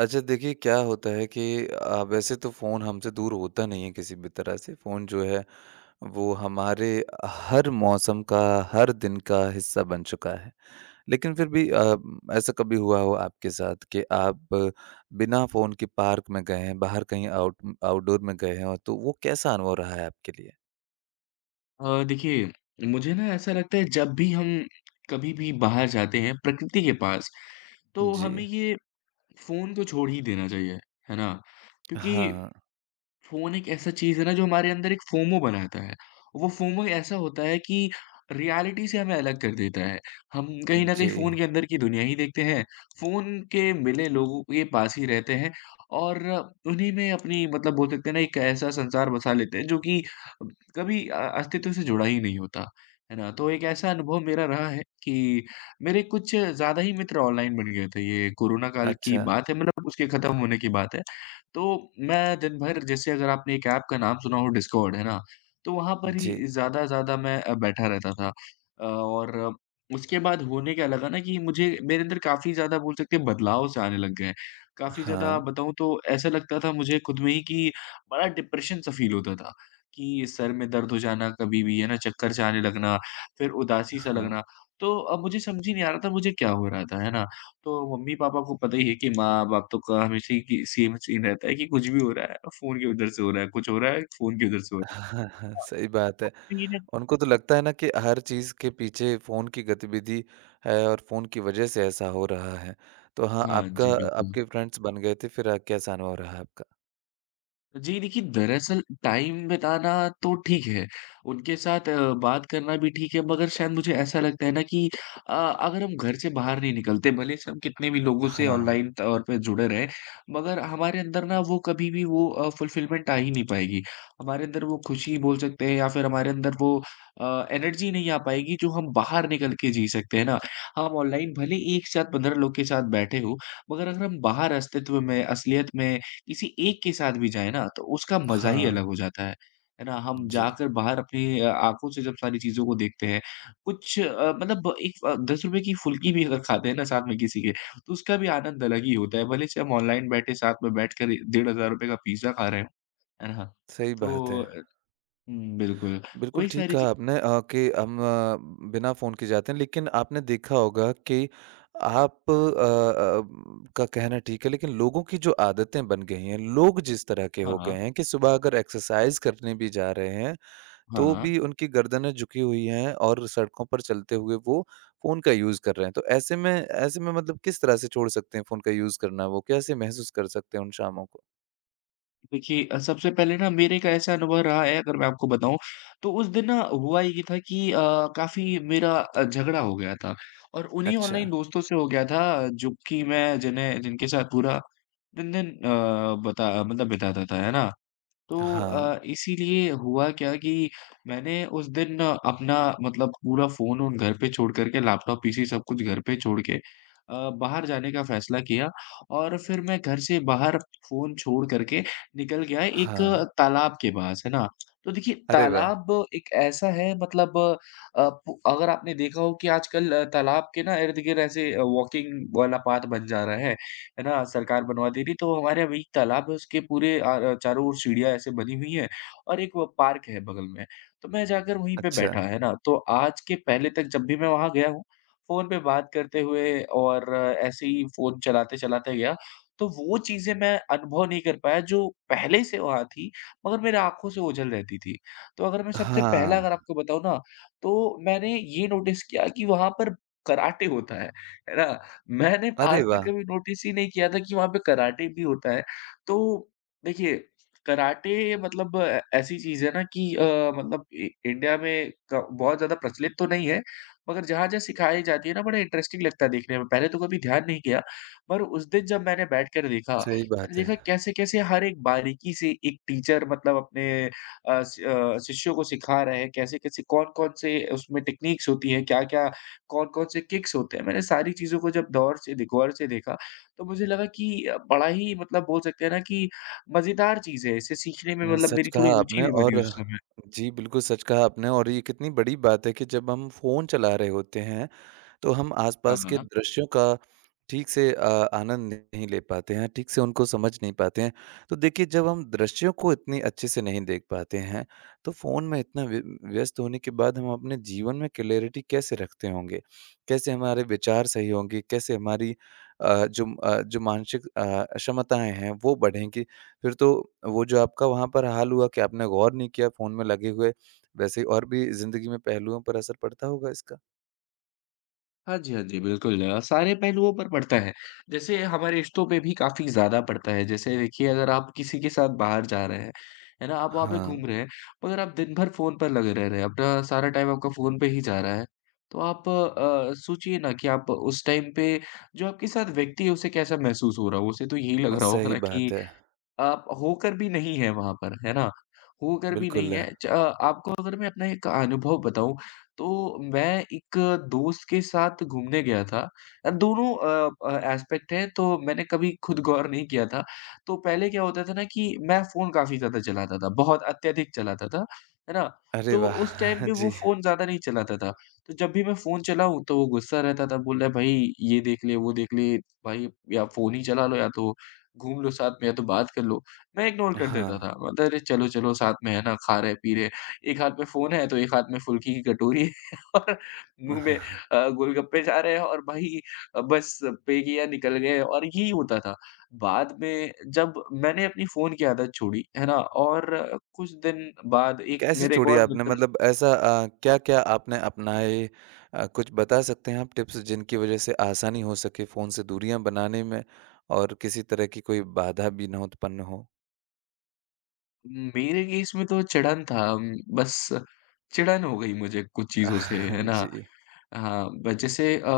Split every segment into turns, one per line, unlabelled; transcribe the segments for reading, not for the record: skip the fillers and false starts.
अच्छा, देखिए क्या होता है कि वैसे तो फ़ोन हमसे दूर होता नहीं है किसी भी तरह से। फ़ोन जो है वो हमारे हर मौसम का, हर दिन का हिस्सा बन चुका है। लेकिन फिर भी ऐसा कभी हुआ हो आपके साथ कि आप बिना फ़ोन के पार्क में गए हैं, बाहर कहीं आउटडोर में गए हैं, और तो वो कैसा अनुभव रहा है आपके लिए?
देखिए, मुझे ना ऐसा लगता है जब भी हम कभी भी बाहर जाते हैं प्रकृति के पास, तो
जी।
हमें ये फ़ोन को छोड़ ही देना चाहिए, है ना? क्योंकि
हाँ।
फ़ोन एक ऐसा चीज़ है ना जो हमारे अंदर एक फोमो बनाता है। वो फोमो ऐसा होता है कि रियलिटी से हमें अलग कर देता है। हम कहीं न
जी।
कहीं फ़ोन के अंदर की दुनिया ही देखते हैं, फ़ोन के मिले लोगों के पास ही रहते हैं और उन्हीं में अपनी मतलब बोल सकते हैं ना एक ऐसा संसार बसा लेते हैं जो कि कभी अस्तित्व से जुड़ा ही नहीं होता। है ना? तो एक ऐसा अनुभव मेरा रहा है कि मेरे कुछ ज़्यादा ही मित्र ऑनलाइन बन गए थे। ये कोरोना काल की
अच्छा।
बात है मतलब उसके खत्म होने की बात है। तो मैं दिन भर जैसे अगर आपने एक ऐप का नाम सुना हो डिस्कॉर्ड, है ना? तो वहाँ पर
जी।
ही ज़्यादा ज़्यादा मैं बैठा रहता था। और उसके बाद होने क्या लगा ना कि मुझे मेरे अंदर काफ़ी ज़्यादा बोल सकते हैं बदलाव से आने लग गए हैं। काफ़ी
हाँ,
ज़्यादा बताऊँ तो ऐसा लगता था मुझे खुद में ही कि बड़ा डिप्रेशन-सा फ़ील होता था कि सर में दर्द हो जाना कभी भी, है ना? चक्कर-सा आने लगना, फिर उदासी-सा
हाँ।
लगना। तो अब मुझे समझ ही नहीं आ रहा था मुझे क्या हो रहा था, है ना? तो मम्मी-पापा को पता ही है कि माँ-बाप तो का हमेशा ही कि सेम सीन रहता है कि कुछ भी हो रहा है, फ़ोन के उधर से हो रहा है, कुछ हो रहा है, फ़ोन के उधर से हो रहा
हाँ,
है। हाँ,
सही बात है।
तो ये ना।
उनको तो लगता है ना कि हर चीज़ के पीछे फ़ोन की गतिविधि है और फ़ोन की वजह से ऐसा हो रहा है। तो हाँ,
हाँ
आपका
जी, बिल्कुल।
आपके फ्रेंड्स बन गए थे, फिर कैसा अनुभव रहा आपका?
जी देखिए, दरअसल टाइम बिताना तो ठीक है, उनके साथ बात करना भी ठीक है मगर शायद मुझे ऐसा लगता है ना कि अगर हम घर से बाहर नहीं निकलते, भले से हम कितने भी लोगों
हाँ,
से ऑनलाइन तौर पे जुड़े रहें, मगर हमारे अंदर ना वो कभी भी वो फुलफिलमेंट आ ही नहीं पाएगी। हमारे अंदर वो खुशी बोल सकते हैं या फिर हमारे अंदर वो एनर्जी नहीं आ पाएगी जो हम बाहर निकल के जी सकते हैं ना। हम ऑनलाइन भले एक साथ 15 लोग के साथ बैठे हों, मगर अगर हम बाहर अस्तित्व में, असलियत में किसी एक के साथ भी जाएँ ना, तो उसका मज़ा ही
हाँ।
अलग हो जाता है। है ना? हम
जी,
जाकर बाहर अपनी आँखों से जब सारी चीज़ों को देखते हैं, कुछ मतलब एक ₹10 की फुल्की भी अगर खाते हैं ना साथ में किसी के, तो उसका भी आनंद अलग ही होता है। भले से हम ऑनलाइन बैठे साथ में बैठकर ₹1,500 का पिज़्ज़ा खा रहे हों, है ना?
सही बात है।
तो हुँ, बिल्कुल,
बिल्कुल
वही
ठीक
सारी चीज़।
कहा आपने कि हम बिना फ़ोन के जाते हैं, लेकिन आपने देखा होगा कि का कहना ठीक है, लेकिन लोगों की जो आदतें बन गई हैं, लोग जिस तरह के हो गए
हाँ,
हैं कि सुबह अगर एक्सरसाइज़ करने भी जा रहे हैं तो
हाँ।
भी उनकी गर्दनें झुकी हुई हैं, और सड़कों पर चलते हुए वो फ़ोन का यूज़ कर रहे हैं। तो ऐसे में मतलब किस तरह से छोड़ सकते हैं फ़ोन का यूज़ करना वो? कैसे महसूस कर सकते हैं उन शामों को?
देखिए सबसे पहले ना मेरे एक ऐसा अनुभव रहा है अगर मैं आपको बताऊँ, तो उस दिन ना हुआ ये था कि काफ़ी मेरा झगड़ा हो गया था और उन्हीं
अच्छा।
ऑनलाइन दोस्तों से हो गया था जो कि मैं जिन्हें जिनके साथ पूरा दिन-दिन अ, बता मतलब बिताता था, है ना? तो
हाँ,
इसीलिए हुआ क्या कि मैंने उस दिन अपना मतलब पूरा फ़ोन वोन घर पे छोड़ कर के लैपटॉप, पीसी सब कुछ घर पे छोड़ के बाहर जाने का फ़ैसला किया और फिर मैं घर से बाहर फ़ोन छोड़ कर के निकल गया एक
हाँ।
तालाब के पास, है ना? तो देखिए
अरे वाह!
तालाब एक ऐसा है मतलब अ, प अगर आपने देखा हो कि आजकल तालाब के ना इर्द-गिर्द ऐसे वॉकिंग वाला पाथ बन जा रहा है। है ना, सरकार बनवा दे रही है, तो हमारे अभी एक तालाब है उसके पूरे चारों ओर सीढ़ियाँ ऐसे बनी हुई हैं और एक वो पार्क है बगल में। तो मैं जाकर वहीं पे
अच्छा।
बैठा, है ना? तो आज के पहले तक जब भी मैं वहाँ गया हूँ, फ़ोन पे बात करते हुए और ऐसे ही फ़ोन चलाते-चलाते गया, तो वो चीज़ें मैं अनुभव नहीं कर पाया जो पहले से वहाँ थी, मगर मेरे आँखों से ओझल रहती थी। तो अगर मैं सबसे पहला
हाँ।
अगर आपको बताऊँ ना, तो मैंने ये नोटिस किया कि वहाँ पर कराटे होता है ना? मैंने
अरे
आज तक
वाह!
कभी नोटिस ही नहीं किया था कि वहाँ पे कराटे भी होता है। तो देखिए, कराटे मतलब ऐसी चीज़ है ना कि मतलब इ इंडिया में क बहुत ज़्यादा प्रचलित तो नहीं है, मगर जहाँ-जहाँ सिखाई जाती है ना बड़ा इंटरेस्टिंग लगता है देखने में। पहले तो कभी ध्यान नहीं किया, पर उस दिन जब मैंने बैठकर देखा,
सही
मैंने
बात है।
देखा कैसे-कैसे हर एक बारीकी से एक टीचर मतलब अपने शिष्यों को सिखा रहे हैं, कैसे-कैसे, कौन-कौन से उसमें टेक्निक्स होती हैं, क्या-क्या कौन-कौन से किक्स होते हैं, मैंने सारी चीज़ों को जब दौर से दे गौर से देखा, तो मुझे लगा कि बड़ा ही मतलब बोल सकते हैं ना कि मज़ेदार चीज़ है, इसे सीखने में मतलब
सच
मेरी थोड़ी
कहा
रुचि
आपने।
भी बनी
और
उस समय।
जी, बिल्कुल सच कहा आपने। और ये कितनी बड़ी बात है कि जब हम फ़ोन चला रहे होते हैं तो हम
हाँ,
आसपास के
हाँ।
दृश्यों का ठीक से आनंद नहीं ले पाते हैं, ठीक से उनको समझ नहीं पाते हैं। तो देखिए, जब हम दृश्यों को इतनी अच्छे से नहीं देख पाते हैं, तो फ़ोन में इतना व्यस्त होने के बाद हम अपने जीवन में क्लैरिटी कैसे रखते होंगे? कैसे हमारे विचार सही होंगे? कैसे हमारी जो मानसिक क्षमताएँ हैं वो बढ़ेंगी? फिर तो वो जो आपका वहाँ पर हाल हुआ कि आपने गौर नहीं किया फ़ोन में लगे हुए, वैसे और भी ज़िंदगी में पहलुओं पर असर पड़ता होगा इसका?
हाँ जी, हाँ जी, बिल्कुल सारे पहलुओं पर पड़ता है। जैसे हमारे रिश्तों पे भी काफ़ी ज़्यादा पड़ता है, जैसे देखिए अगर आप किसी के साथ बाहर जा रहे हैं, है ना? आप वहाँ पे
हाँ।
घूम रहे हैं, मगर आप दिन भर फ़ोन पर लगे रह रहे हैं, अपना सारा टाइम आपका फ़ोन पे ही जा रहा है, तो आप सोचिए ना कि आप उस टाइम पे जो आपके साथ व्यक्ति है, उसे कैसा महसूस हो रहा होगा? उसे तो यही लग रहा होगा
सही
ना
बात
कि
है।
आप होकर भी नहीं है वहाँ पर, है ना? होकर भी नहीं
बिल्कुल।
है। आपको अगर मैं अपना एक अनुभव बताऊँ, तो मैं एक दोस्त के साथ घूमने गया था। दोनों एस्पेक्ट हैं, तो मैंने कभी खुद गौर नहीं किया था। तो पहले क्या होता था ना कि मैं फ़ोन काफ़ी ज़्यादा चलाता था, बहुत अत्यधिक चलाता था, है ना?
अरे
तो
वाह!
उस टाइम पे वो
जी।
फ़ोन ज़्यादा नहीं चलाता था। तो जब भी मैं फ़ोन चलाऊँ, तो वो गुस्सा रहता था, बोल रहा है, "भाई, ये देख ले, वो देख ले। भाई, या फ़ोन ही चला लो या तो घूम लो साथ में या तो बात कर लो।" मैं इग्नोर कर
हाँ।
देता था। मतलब अरे चलो, चलो साथ में है ना खा रहे, पी रहे। एक हाथ में फ़ोन है तो एक हाथ में फुल्की की कटोरी है और मुँह में
हाँ,
गोलगप्पे जा रहे हैं और भाई बस पे किया निकल गए और यही होता था। बाद में जब मैंने अपनी फ़ोन की आदत छोड़ी, है ना? और कुछ दिन बाद एक
कैसे
मेरा एक
छोड़ी
और
आपने,
मित्र।
मतलब ऐसा क्या-क्या आपने अपनाए? कुछ बता सकते हैं आप टिप्स जिनकी वज़ह से आसानी हो सके फ़ोन से दूरियाँ बनाने में, और किसी तरह की कोई बाधा भी ना उत्पन्न हो?
मेरे केस में तो चिढ़न था, बस चिढ़न हो गई मुझे कुछ चीज़ों से, है ना?
जी।
हाँ, ब जैसे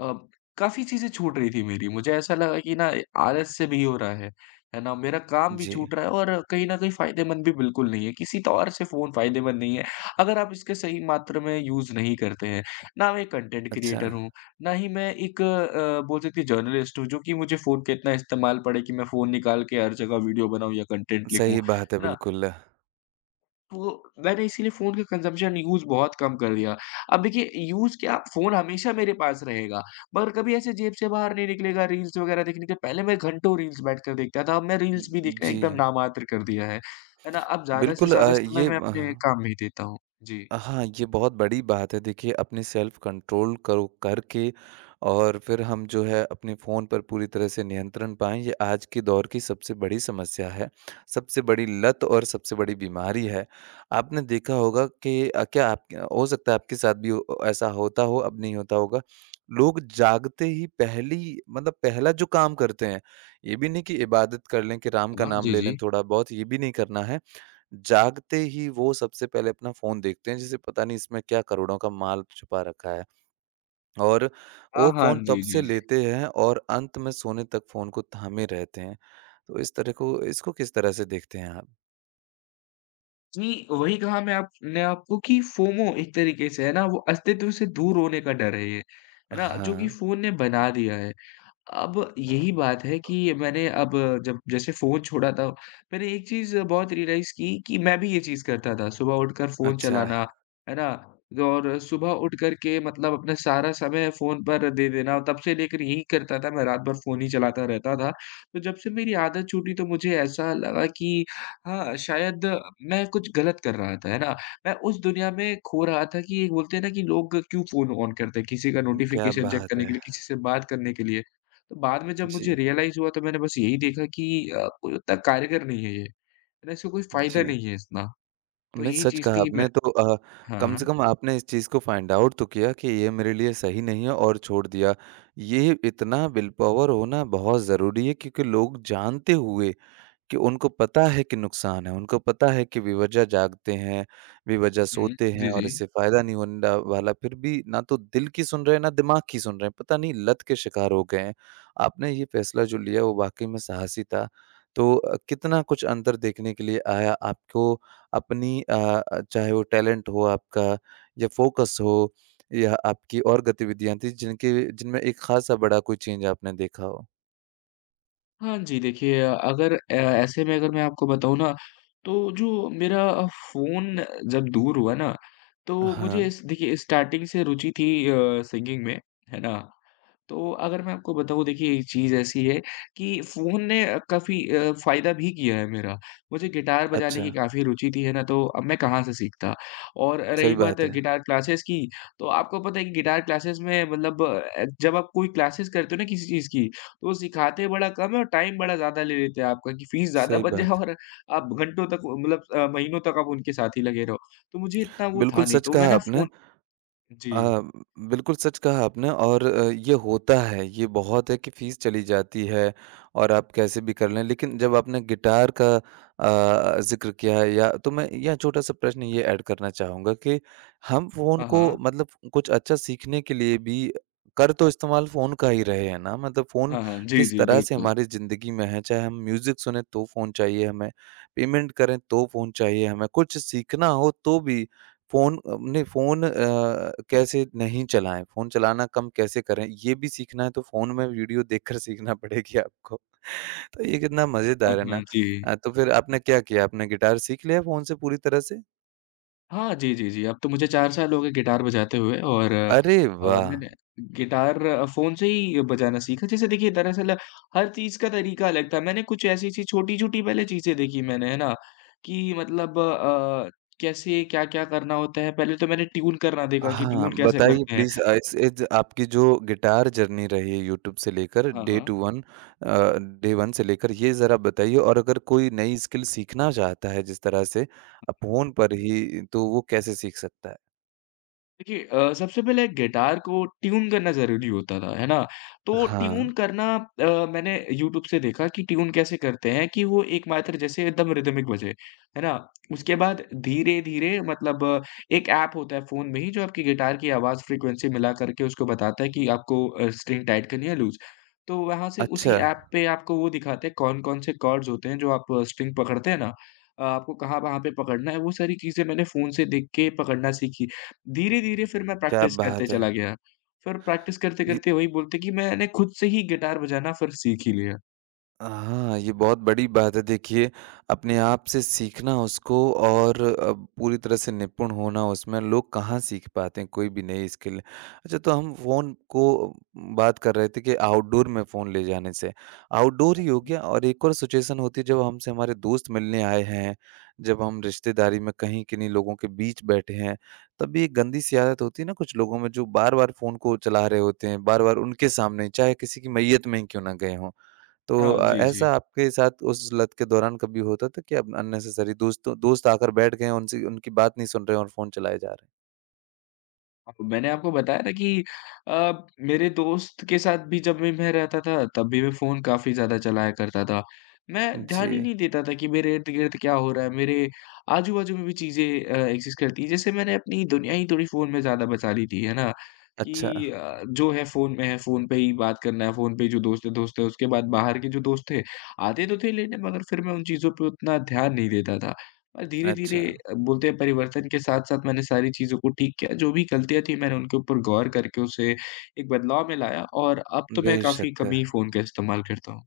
अ, काफ़ी चीज़ें छूट रही थी मेरी, मुझे ऐसा लगा कि ना आलस से भी हो रहा है ना? मेरा काम भी
जी।
छूट रहा है और कहीं न कहीं फ़ायदेमंद भी बिल्कुल नहीं है, किसी तौर से फ़ोन फ़ायदेमंद नहीं है, अगर आप इसके सही मात्रा में यूज़ नहीं करते हैं। ना मैं कंटेंट
अच्छा,
क्रिएटर हूँ, ना ही मैं एक बोल सकते हैं जर्नलिस्ट हूँ, जो कि मुझे फ़ोन का इतना इस्तेमाल पड़े कि मैं फ़ोन निकाल के हर जगह वीडियो बनाऊँ या कंटेंट लिखूँ।
सही बात है
है ना?
बिल्कुल।
तो मैंने इसीलिए फ़ोन का कंज़म्पशन यूज़ बहुत कम कर दिया। अब देखिए यूज़ क्या फ़ोन हमेशा मेरे पास रहेगा, मगर कभी ऐसे जेब से बाहर नहीं निकलेगा रील्स वग़ैरह देखने के पहले मैं घंटों रील्स बैठकर देखता था, अब मैं रील्स भी देखना
जी।
एकदम नामात्र कर दिया है। है ना? अब ज़्यादा से
बिल्कुल अ,
ज़्यादा समय
ये
मैं
अ
अपने काम में ही देता हूँ। जी।
हाँ, ये बहुत बड़ी बात है। देखिए, अपने सेल्फ कंट्रोल करो करके और फिर हम जो है अपने फ़ोन पर पूरी तरह से नियंत्रण पाएँ, ये आज के दौर की सबसे बड़ी समस्या है, सबसे बड़ी लत और सबसे बड़ी बीमारी है। आपने देखा होगा कि क्या आप हो सकता है आपके साथ भी हो, ऐसा होता हो, अब नहीं होता होगा। लोग जागते ही पहली मतलब पहला जो काम करते हैं, ये भी नहीं कि इबादत कर लें, कि राम का
हाँ,
नाम
जी,
ले लें
जी।
थोड़ा बहुत, ये भी नहीं करना है। जागते ही वो सबसे पहले अपना फ़ोन देखते हैं, जिसे पता नहीं इसमें क्या करोड़ों का माल छुपा रखा है, और
हाँ,
वो
हाँ।
फ़ोन तब
जी,
से
जी, जी।
लेते हैं और अंत में सोने तक फ़ोन को थामे रहते हैं। तो इस तरह को इसको किस तरह से देखते हैं आप?
जी, वही कहा मैं आप ने आपको कि फोमो एक तरीके से है ना वो अस्तित्व से दूर होने का डर है ये। है ना? जो कि
हाँ,
फ़ोन ने बना दिया है। अब यही बात है कि मैंने अब जब जैसे फ़ोन छोड़ा था, मैंने एक चीज़ बहुत रियलाइज़ की कि मैं भी ये चीज़ करता था, सुबह उठकर फ़ोन
अच्छा।
चलाना, है ना? और सुबह उठ कर के मतलब अपना सारा समय फ़ोन पर दे देना, तब से लेकर यही करता था, मैं रात भर फ़ोन ही चलाता रहता था। तो जब से मेरी आदत छूटी तो मुझे ऐसा लगा कि हाँ, शायद मैं कुछ गलत कर रहा था, है ना? मैं उस दुनिया में खो रहा था कि बोलते हैं ना कि लोग क्यों फ़ोन ऑन करते हैं, किसी का
क्या
नोटिफ़िकेशन चेक
बात
करने के
है!
लिए, किसी से बात करने के लिए। तो बाद में जब मुझे
जी,
रियलाइज़ हुआ तो मैंने बस यही देखा कि कोई उतना कारगर नहीं है ये, है ना? इसका कोई फ़ायदा
जी।
नहीं है इतना, तो
नहीं,
यही
सच
चीज़
कहा
थी
आपने
मैं।
तो
हाँ,
कम
हाँ।
से कम आपने इस चीज़ को फाइंड आउट तो किया कि ये मेरे लिए सही नहीं है, और छोड़ दिया। ये इतना विल पावर होना बहुत ज़रूरी है, क्योंकि लोग जानते हुए कि उनको पता है कि नुकसान है, उनको पता है कि बेवजह जागते हैं, बेवजह
हुँ,
सोते हैं
जी,
और
जी।
इससे फ़ायदा नहीं होने वाला, फिर भी ना तो दिल की सुन रहे हैं, ना दिमाग की सुन रहे हैं, पता नहीं लत के शिकार हो गए हैं। आपने ये फैसला जो लिया वो वाक़ई में साहसी था। तो कितना कुछ अंतर देखने के लिए आया आपको अपनी, चाहे वो टैलेंट हो आपका, या फ़ोकस हो, या आपकी और गतिविधियाँ थीं जिनके जिनमें एक ख़ासा बड़ा कोई चेंज आपने देखा हो?
हाँ जी, देखिए अगर ऐसे में अगर मैं आपको बताऊँ ना, तो जो मेरा फ़ोन जब दूर हुआ ना, तो
हाँ,
मुझे इस देखिए स्टार्टिंग से रुचि थी सिंगिंग में, है ना? तो अगर मैं आपको बताऊँ देखिए एक चीज़ ऐसी है कि फ़ोन ने काफ़ी फ़ायदा भी किया है मेरा। मुझे गिटार बजाने
अच्छा,
की काफ़ी रुचि थी, है ना, तो अब मैं कहाँ से सीखता? और
सही
रही बात
बात है।
गिटार क्लासेस की, तो आपको पता है कि गिटार क्लासेस में मतलब जब आप कोई क्लासेस करते हो ना किसी चीज़ की, तो वो सिखाते बड़ा कम है और टाइम बड़ा ज़्यादा ले लेते हैं आपका कि फ़ीस ज़्यादा
सही
बन जाए
बात है।
और आप घंटों तक वो मतलब महीनों तक आप उनके साथ ही लगे रहो। तो मुझे इतना वो
बिल्कुल
था नहीं,
सच
तो मैं
कहा
ना
आपने
फ़ोन। जी।
अ, बिल्कुल सच कहा आपने, और ये होता है, ये बहुत है कि फ़ीस चली जाती है और आप कैसे भी कर लें। लेकिन जब आपने गिटार का ज़िक्र किया है, या तो मैं यहाँ छोटा-सा प्रश्न ये ऐड करना चाहूँगा कि हम फ़ोन
हाँ,
को,
हाँ।
मतलब कुछ अच्छा सीखने के लिए भी कर तो इस्तेमाल फ़ोन का ही रहे हैं ना? मतलब फ़ोन
हाँ, हाँ। जी,
किस
जी,
तरह से
बिल्कुल।
हमारी ज़िंदगी में है, चाहे हम म्यूज़िक सुनें तो फ़ोन चाहिए हमें, पेमेंट करें तो फ़ोन चाहिए हमें, कुछ सीखना हो तो भी फ़ोन अ, ने फ़ोन अ, कैसे नहीं चलाएँ, फ़ोन चलाना कम कैसे करें, ये भी सीखना है तो फ़ोन में वीडियो देखकर सीखना पड़ेगी आपको। तो ये कितना
हाँ,
मज़ेदार है ना।
हाँ, जी।
तो फिर आपने क्या किया? आपने गिटार सीख लिया फ़ोन से पूरी तरह से?
हाँ, जी, जी, जी, अब तो मुझे 4 साल हो गए गिटार बजाते हुए और
अरे वाह!
मैंने गिटार फ़ोन से ही बजाना सीखा। जैसे देखिए दरअसल हर चीज़ का तरीका अलग था। मैंने कुछ ऐसी-ऐसी छोटी-छोटी पहले चीज़ें देखी मैंने, है ना? कि मतलब कैसे क्या-क्या करना होता है। पहले तो मैंने ट्यून करना देखा कि
हाँ,
ट्यून कैसे
बताइए
करते हैं।
प्लीज़, इस इज आपकी जो गिटार जर्नी रही है यूट्यूब से लेकर,
हाँ,
डे
हाँ।
टू 1 अ, डे 1 से लेकर, ये ज़रा बताइए। और अगर कोई नई स्किल सीखना चाहता है जिस तरह से फ़ोन पर ही, तो वो कैसे सीख सकता है?
देखिए सबसे पहले गिटार को ट्यून करना ज़रूरी होता था, है ना? तो
हाँ।
ट्यून करना मैंने यूट्यूब से देखा कि ट्यून कैसे करते हैं कि वो एकमात्र जैसे एकदम रिदमिक बजे, है ना? उसके बाद धीरे-धीरे मतलब एक ऐप होता है फ़ोन में ही जो आपकी गिटार की आवाज़ फ्रीक्वेंसी मिला करके उसको बताता है कि आपको स्ट्रिंग टाइट करनी है लूज़। तो वहाँ से उसी
अच्छा,
ऐप पे आपको वो दिखाते हैं कौन-कौन से कॉर्ड्स होते हैं जो आप स्ट्रिंग पकड़ते हैं ना, आपको कहाँ-कहाँ पे पकड़ना है वो सारी चीज़ें मैंने फ़ोन से देख के पकड़ना सीखी। धीरे-धीरे फिर मैं
क्या
प्रैक्टिस करते
बात है!
चला गया। फिर प्रैक्टिस
ये
करते-करते वही बोलते हैं कि मैंने खुद से ही गिटार बजाना फिर सीख ही लिया।
हाँ, ये बहुत बड़ी बात है देखिए, अपने आप से सीखना उसको, और पूरी तरह से निपुण होना, उसमें लोग कहाँ सीख पाते हैं, कोई भी नहीं, स्किल। अच्छा, तो हम फ़ोन को बात कर रहे थे कि आउटडोर में फ़ोन ले जाने से। आउटडोर
हाँ
ही हो
जी।
गया, और एक और सिचुएशन होती है जब हमसे हमारे दोस्त मिलने आए हैं, जब हम रिश्तेदारी में कहीं किन्हीं लोगों के बीच बैठे हैं, तब भी एक गंदी सी आदत होती है ना कुछ लोगों में जो बार-बार फ़ोन को चला रहे होते हैं, बार-बार उनके सामने, चाहे किसी की मैय्यत में ही क्यों ना गए हों। तो
हाँ, जी, जी।
ऐसा आपके साथ उस लत के दौरान कभी होता था कि अब अननेसेसरी दोस्त आकर बैठ गए हैं, उनसे उनकी बात नहीं सुन रहे हैं और फ़ोन चलाए जा रहे
मैंने आपको बताया ना कि अ, मेरे दोस्त के साथ भी जब भी मैं रहता था, तब भी मैं फ़ोन काफ़ी ज़्यादा चलाया करता था। मैं
हैं?
ध्यान ही
जी।
नहीं देता था कि मेरे इर्द-गिर्द क्या हो रहा है, मेरे आजू-बाजू में भी चीज़ें एग्ज़िस्ट करती हैं। जैसे मैंने अपनी दुनिया ही थोड़ी फ़ोन में ज़्यादा बसा ली थी, है ना?
अच्छा,
कि जो है फ़ोन में है, फ़ोन पे ही बात करना है, फ़ोन पे ही जो दोस्त है, दोस्त है। उसके बाद बाहर के जो दोस्त थे, आते तो थे लेने मगर फिर मैं उन चीज़ों पे उतना ध्यान नहीं देता था। और
अच्छा।
धीरे-धीरे बोलते हैं परिवर्तन के साथ-साथ मैंने सारी चीज़ों को ठीक किया, जो भी गलतियाँ थी मैंने उनके ऊपर गौर करके उसे एक बदलाव में लाया और अब तो मैं काफ़ी
बेशक।
कम ही फ़ोन का इस्तेमाल करता हूँ।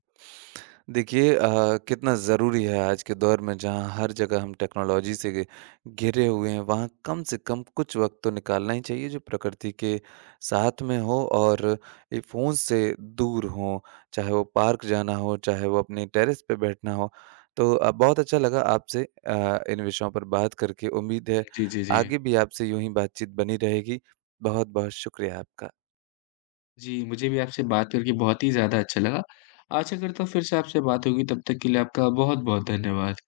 देखिए कितना ज़रूरी है आज के दौर में जहाँ हर जगह हम टेक्नोलॉजी से घिरे हुए हैं, वहाँ कम से कम कुछ वक्त तो निकालना ही चाहिए जो प्रकृति के साथ में हो, और ये फ़ोन से दूर हो, चाहे वो पार्क जाना हो, चाहे वो अपने टेरेस पे बैठना हो। तो बहुत अच्छा लगा आपसे इन विषयों पर बात करके। उम्मीद है
जी, जी, जी।
आगे भी आपसे यूं ही बातचीत बनी रहेगी। बहुत बहुत शुक्रिया आपका।
जी, मुझे भी आपसे बात करके बहुत ही ज़्यादा अच्छा लगा। आशा करता हूँ फिर से आपसे बात होगी, तब तक के लिए आपका बहुत-बहुत धन्यवाद।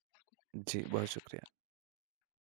जी, बहुत शुक्रिया।